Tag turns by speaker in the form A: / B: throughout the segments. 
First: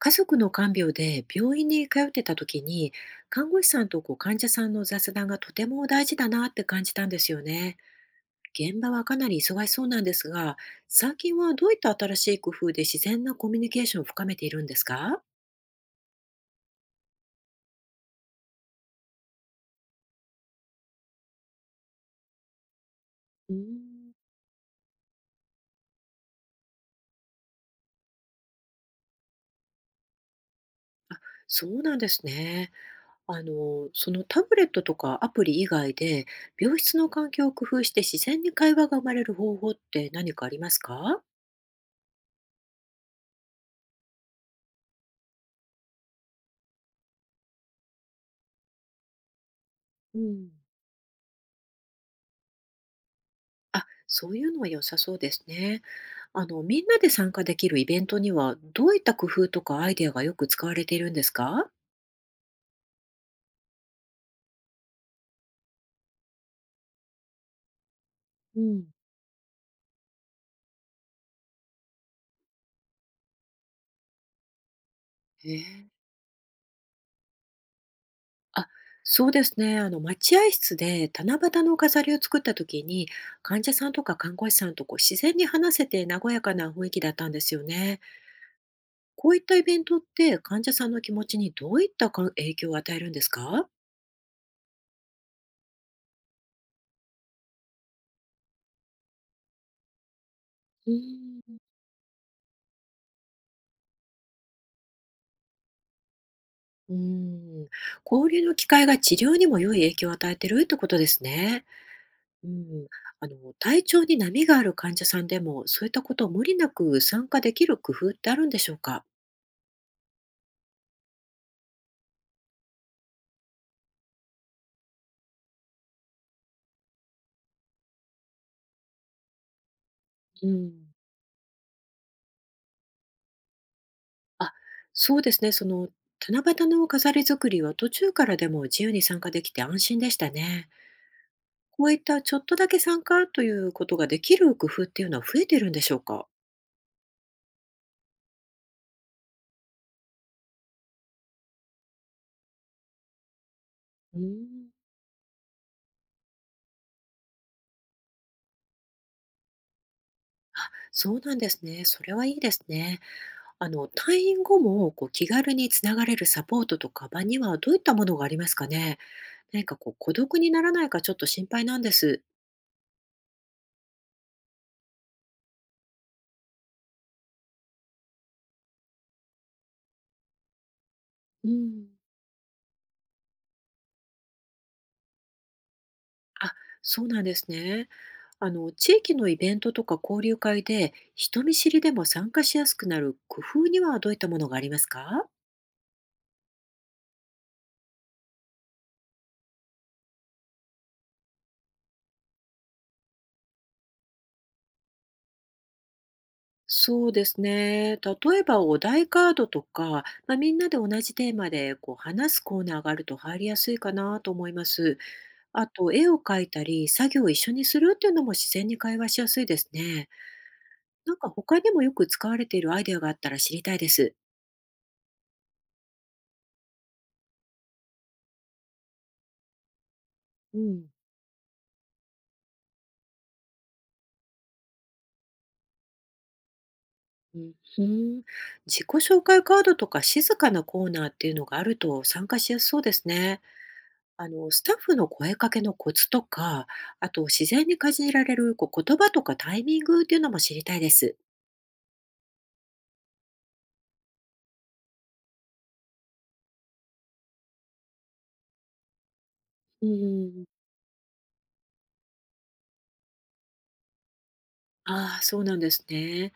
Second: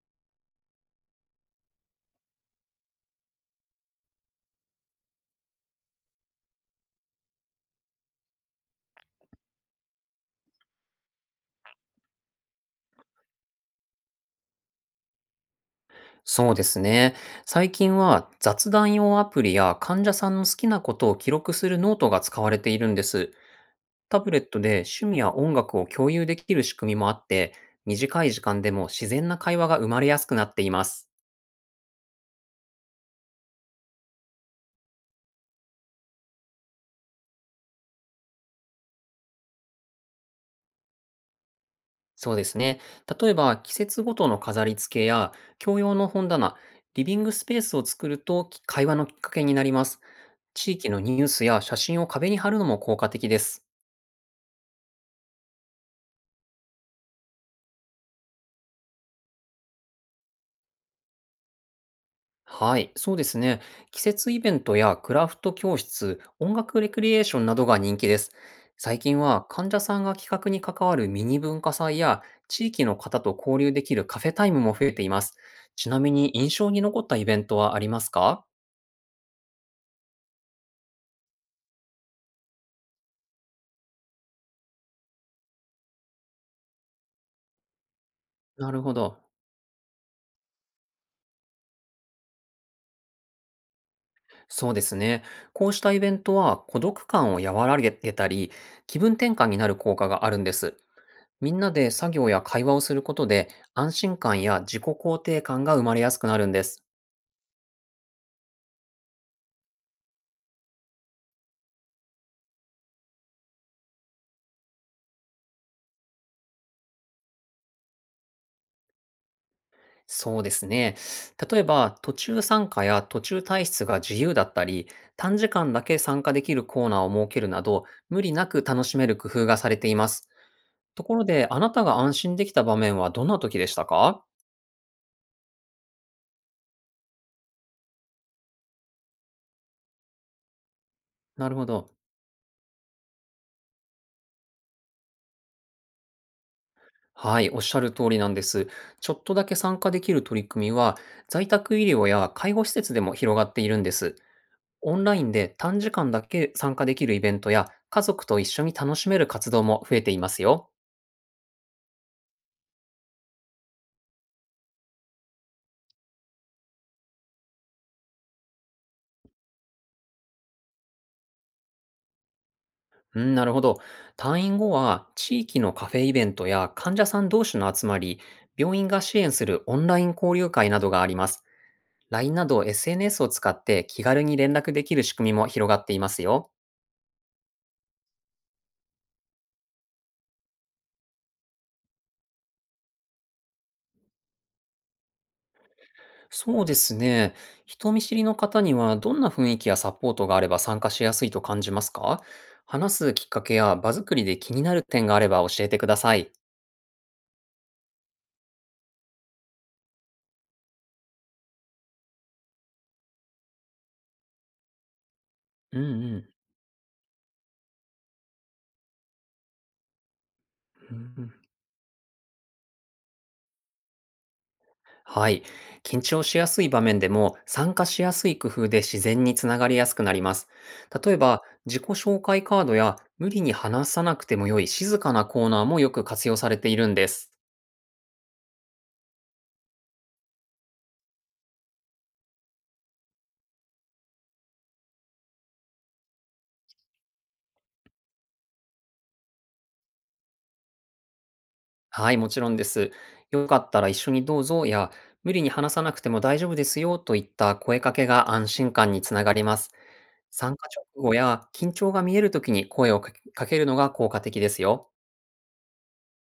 A: 家族の看病で病院に通ってた時に看護師さんと患者さんの雑談がとても大事だなって感じたんですよね。現場はかなり忙しそうなんですが、最近はどういった新しい工夫で自然なコミュニケーションを深めているんですか？
B: そうですね。最近は雑談用アプリや患者さんの好きなことを記録するノートが使われているんです。
A: うーん
B: タブレットで趣味や音楽を共有できる仕組みもあって、短い時間でも自然な会話が生まれやすくなっています。
A: そうなんですね。そのタブレットとかアプリ以外で病室の環境を工夫して自然に会話が生まれる方法って何かありますか？
B: そうですね。例えば季節ごとの飾り付けや共用の本棚、リビングスペースを作るとき会話のきっかけになります。
A: うん
B: 地域のニュースや写真を壁に貼るのも効果的です。
A: あ、そういうのは良さそうですね。みんなで参加できるイベントには、どういった工夫とかアイデアがよく使われているんですか？
B: はい、そうですね。季節イベントやクラフト教室、音楽レクリエーションなどが人気です。
A: うん、
B: 最近は患者さんが企画に関わるミニ文化祭や地域の方と交流できるカフェタイムも増えています。
A: え
B: ち
A: え
B: なみに印象に残ったイベントはありますか？
A: あ、そうですね。待合室で七夕の飾りを作った時に、患者さんとか看護師さんと自然に話せて和やかな雰囲気だったんですよね。
B: なるほど。
A: こういったイベントって患者さんの気持ちにどういったか影響を与えるんですか？
B: そうですね。こうしたイベントは孤独感を和らげたり、気分転換になる効果があるんです。
A: うー
B: み
A: ん
B: んなで作業や会話をすることで安心感や自己肯定感が生まれやすくなるんです。
A: うーん、交流の機会が治療にも良い影響を与えてるってことですね。うん、体調に波がある患者さんでもそういったことを無理なく参加できる工夫ってあるんでしょうか？
B: そうですね。例えば、途中参加や途中退出が自由だったり、短時間だけ参加できるコーナーを設けるなど、無理なく楽しめる工夫がされています。
A: うん、
B: ところで、あなたが安心できた場面はどんな時でしたか？
A: あ、そうですね。七夕の飾り作りは途中からでも自由に参加できて安心でしたね。
B: なるほ
A: こ
B: ど。
A: ういったちょっとだけ参加ということができる工夫っていうのは増えてるんでしょうか？
B: はい、おっしゃる通りなんです。ちょっとだけ参加できる取り組みは、在宅医療や介護施設でも広がっているんです。
A: うん、
B: オンラインで短時間だけ参加できるイベントや、家族と一緒に楽しめる活動も増えていますよ。
A: そうなんですね。それはいいですね。退院後も気軽につながれるサポートとか場にはどういったものがありますかね？何か孤独にならないかちょっと心配なんです。
B: うん、なるほど。退院後は地域のカフェイベントや患者さん同士の集まり、病院が支援するオンライン交流会などがあります。
A: うん。
B: LINE など SNS を使って気軽に連絡できる仕組みも広がっていますよ。
A: あ、そうなんですね。地域のイベントとか交流会で、人見知りでも参加しやすくなる工夫にはどういったものがありますか？
B: そうですね。人見知りの方にはどんな雰囲気やサポートがあれば参加しやすいと感じますか？話すきっかけや場作りで気になる点があれば教えてください。
A: そうですね。例えばお題カードとか、みんなで同じテーマで話すコーナーがあると入りやすいかなと思います。あ
B: うん
A: と絵を
B: うん。
A: 描いたり作業を一緒にするっていうのも自然に会話しやすいですね。
B: う
A: な
B: ん
A: ん
B: う
A: か
B: ん。
A: 他にもよく使われているアイデアがあったら知りたいです。
B: はい。緊張しやすい場面でも参加しやすい工夫で自然につながりやすくなります。
A: うん。
B: 例えば、自己紹介カードや無理に話さなくても良い静かなコーナーもよく活用されているんです。
A: うんふん自己紹介カードとか静かなコーナーっていうのがあると参加しやすそうですね。スタッフの声かけのコツとか、あと自然に感じられる言葉とかタイミングっていうのも知りたいです。
B: はい、もちろんです。よかったら一緒にどうぞや、無理に話さなくても大丈夫ですよといった声かけが安心感につながります。
A: うん、
B: 参加直後や緊張が見える時に声をかけるのが効果的ですよ。
A: ああ、そうなんですね。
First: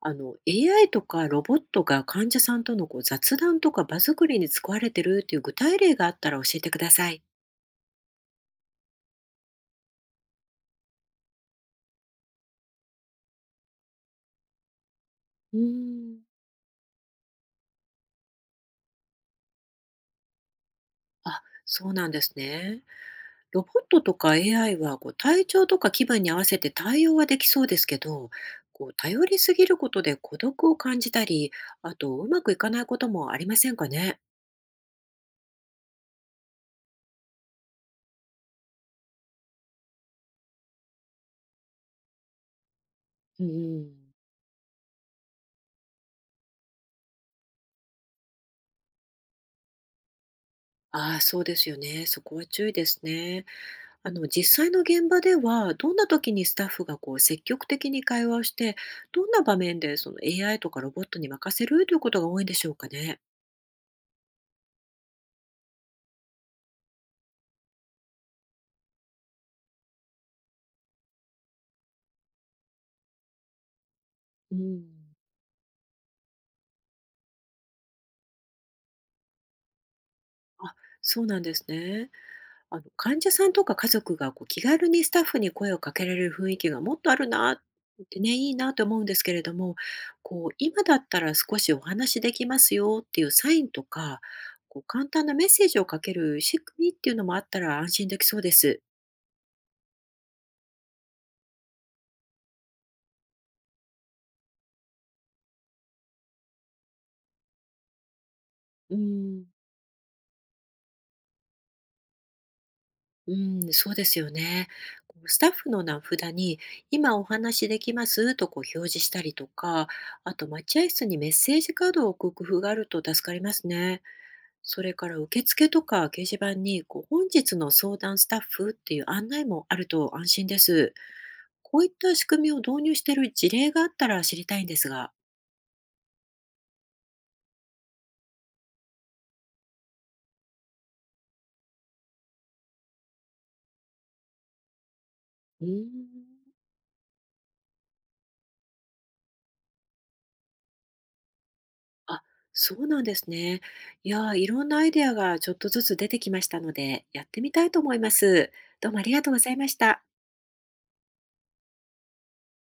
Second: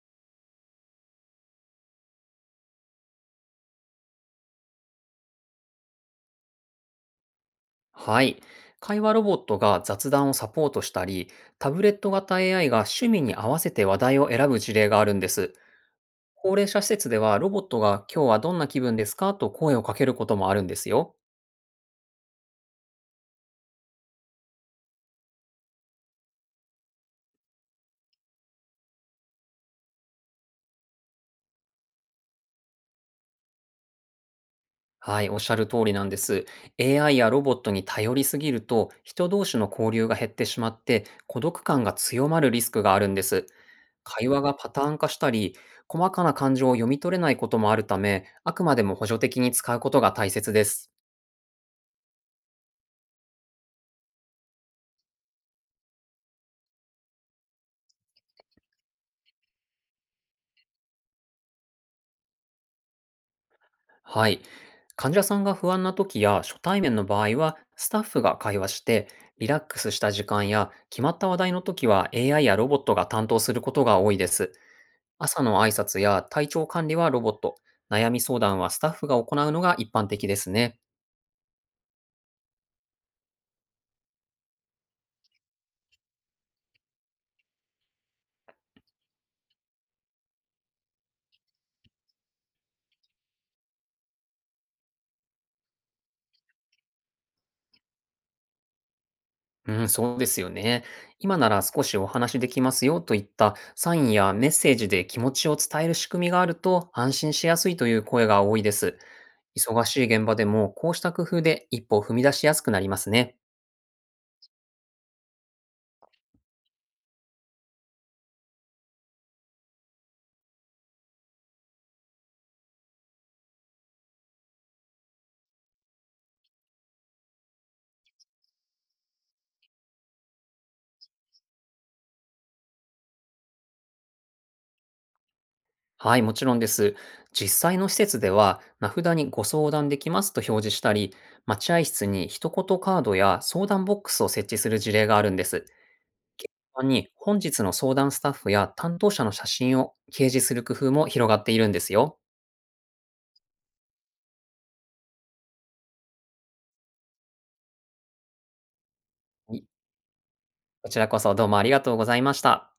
A: あの AI とかロボットが患者さんとの雑談とか場作りに使われてるっていう具体例があったら教えてください。
B: はい。会話ロボットが雑談をサポートしたり、タブレット型 AI が趣味に合わせて話題を選ぶ事例があるんです。
A: うん、
B: 高齢者施設ではロボットが今日はどんな気分ですかと声をかけることもあるんですよ。
A: あ、そうなんですね。ロボットとか AI は体調とか気分に合わせて対応はできそうですけど、頼りすぎることで孤独を感じたり、あとうまくいかないこともありませんかね。
B: はい、おっしゃる通りなんです。AI やロボットに頼りすぎると人同士の交流が減ってしまって孤独感が強まるリスクがあるんで
A: う
B: す。
A: ん
B: 会話がパターン化したり、細かな感情を読み取れないこともあるため、あくまでも補助的に使うことが大切です。
A: ああ、そうですよね。そこは注意ですね。実際の現場では、どんな時にスタッフが積極的に会話をして、どんな場面でその AI とかロボットに任せるということが多いんでしょうかね。
B: はい。患者さんが不安な時や初対面の場合は、スタッフが会話して、リラックスした時間や決まった話題の時は AI やロボットが担当することが多いです。
A: うん。
B: 朝の挨拶や体調管理はロボット、悩み相談はスタッフが行うのが一般的です
A: あ、
B: ね。
A: そうなんですね。患者さんとか家族が気軽にスタッフに声をかけられる雰囲気がもっとあるなってね、いいなと思うんですけれども、今だったら少しお話しできますよっていうサインとか、簡単なメッセージをかける仕組みっていうのもあったら安心できそうです。
B: うん、そうですよね。今なら少しお話できますよといったサインやメッセージで気持ちを伝える仕組みがあると安心しやすいという声が多いで
A: う
B: す。
A: ん、
B: 忙しい現場でもこうした工夫で一歩踏み出しやすくなります
A: う
B: ね。
A: ん、そうですよね。スタッフの名札に今お話しできますと表示したりとか、あと待合室にメッセージカードを置く工夫があると助かりますね。それから受付とか掲示板に、本日の相談スタッフっていう案内もあると安心です。こういった仕組みを導入している事例があったら知りたいんですが。
B: はい、もちろんです。実際の施設では名札にご相談できますと表示したり、待合室に一言カードや相談ボックスを設置する事例があるんです。掲
A: うー
B: 示
A: ん。
B: 板に本日の相談スタッフや担当者の写真を掲示する工夫も広がっているんですよ。
A: あ、そうなんですね。いやー、いろんなアイデアがちょっとずつ出てきましたので、やってみたいと思います。どうもありがとうござい
B: い
A: ました。
B: こちらこそどうもありがとうございました。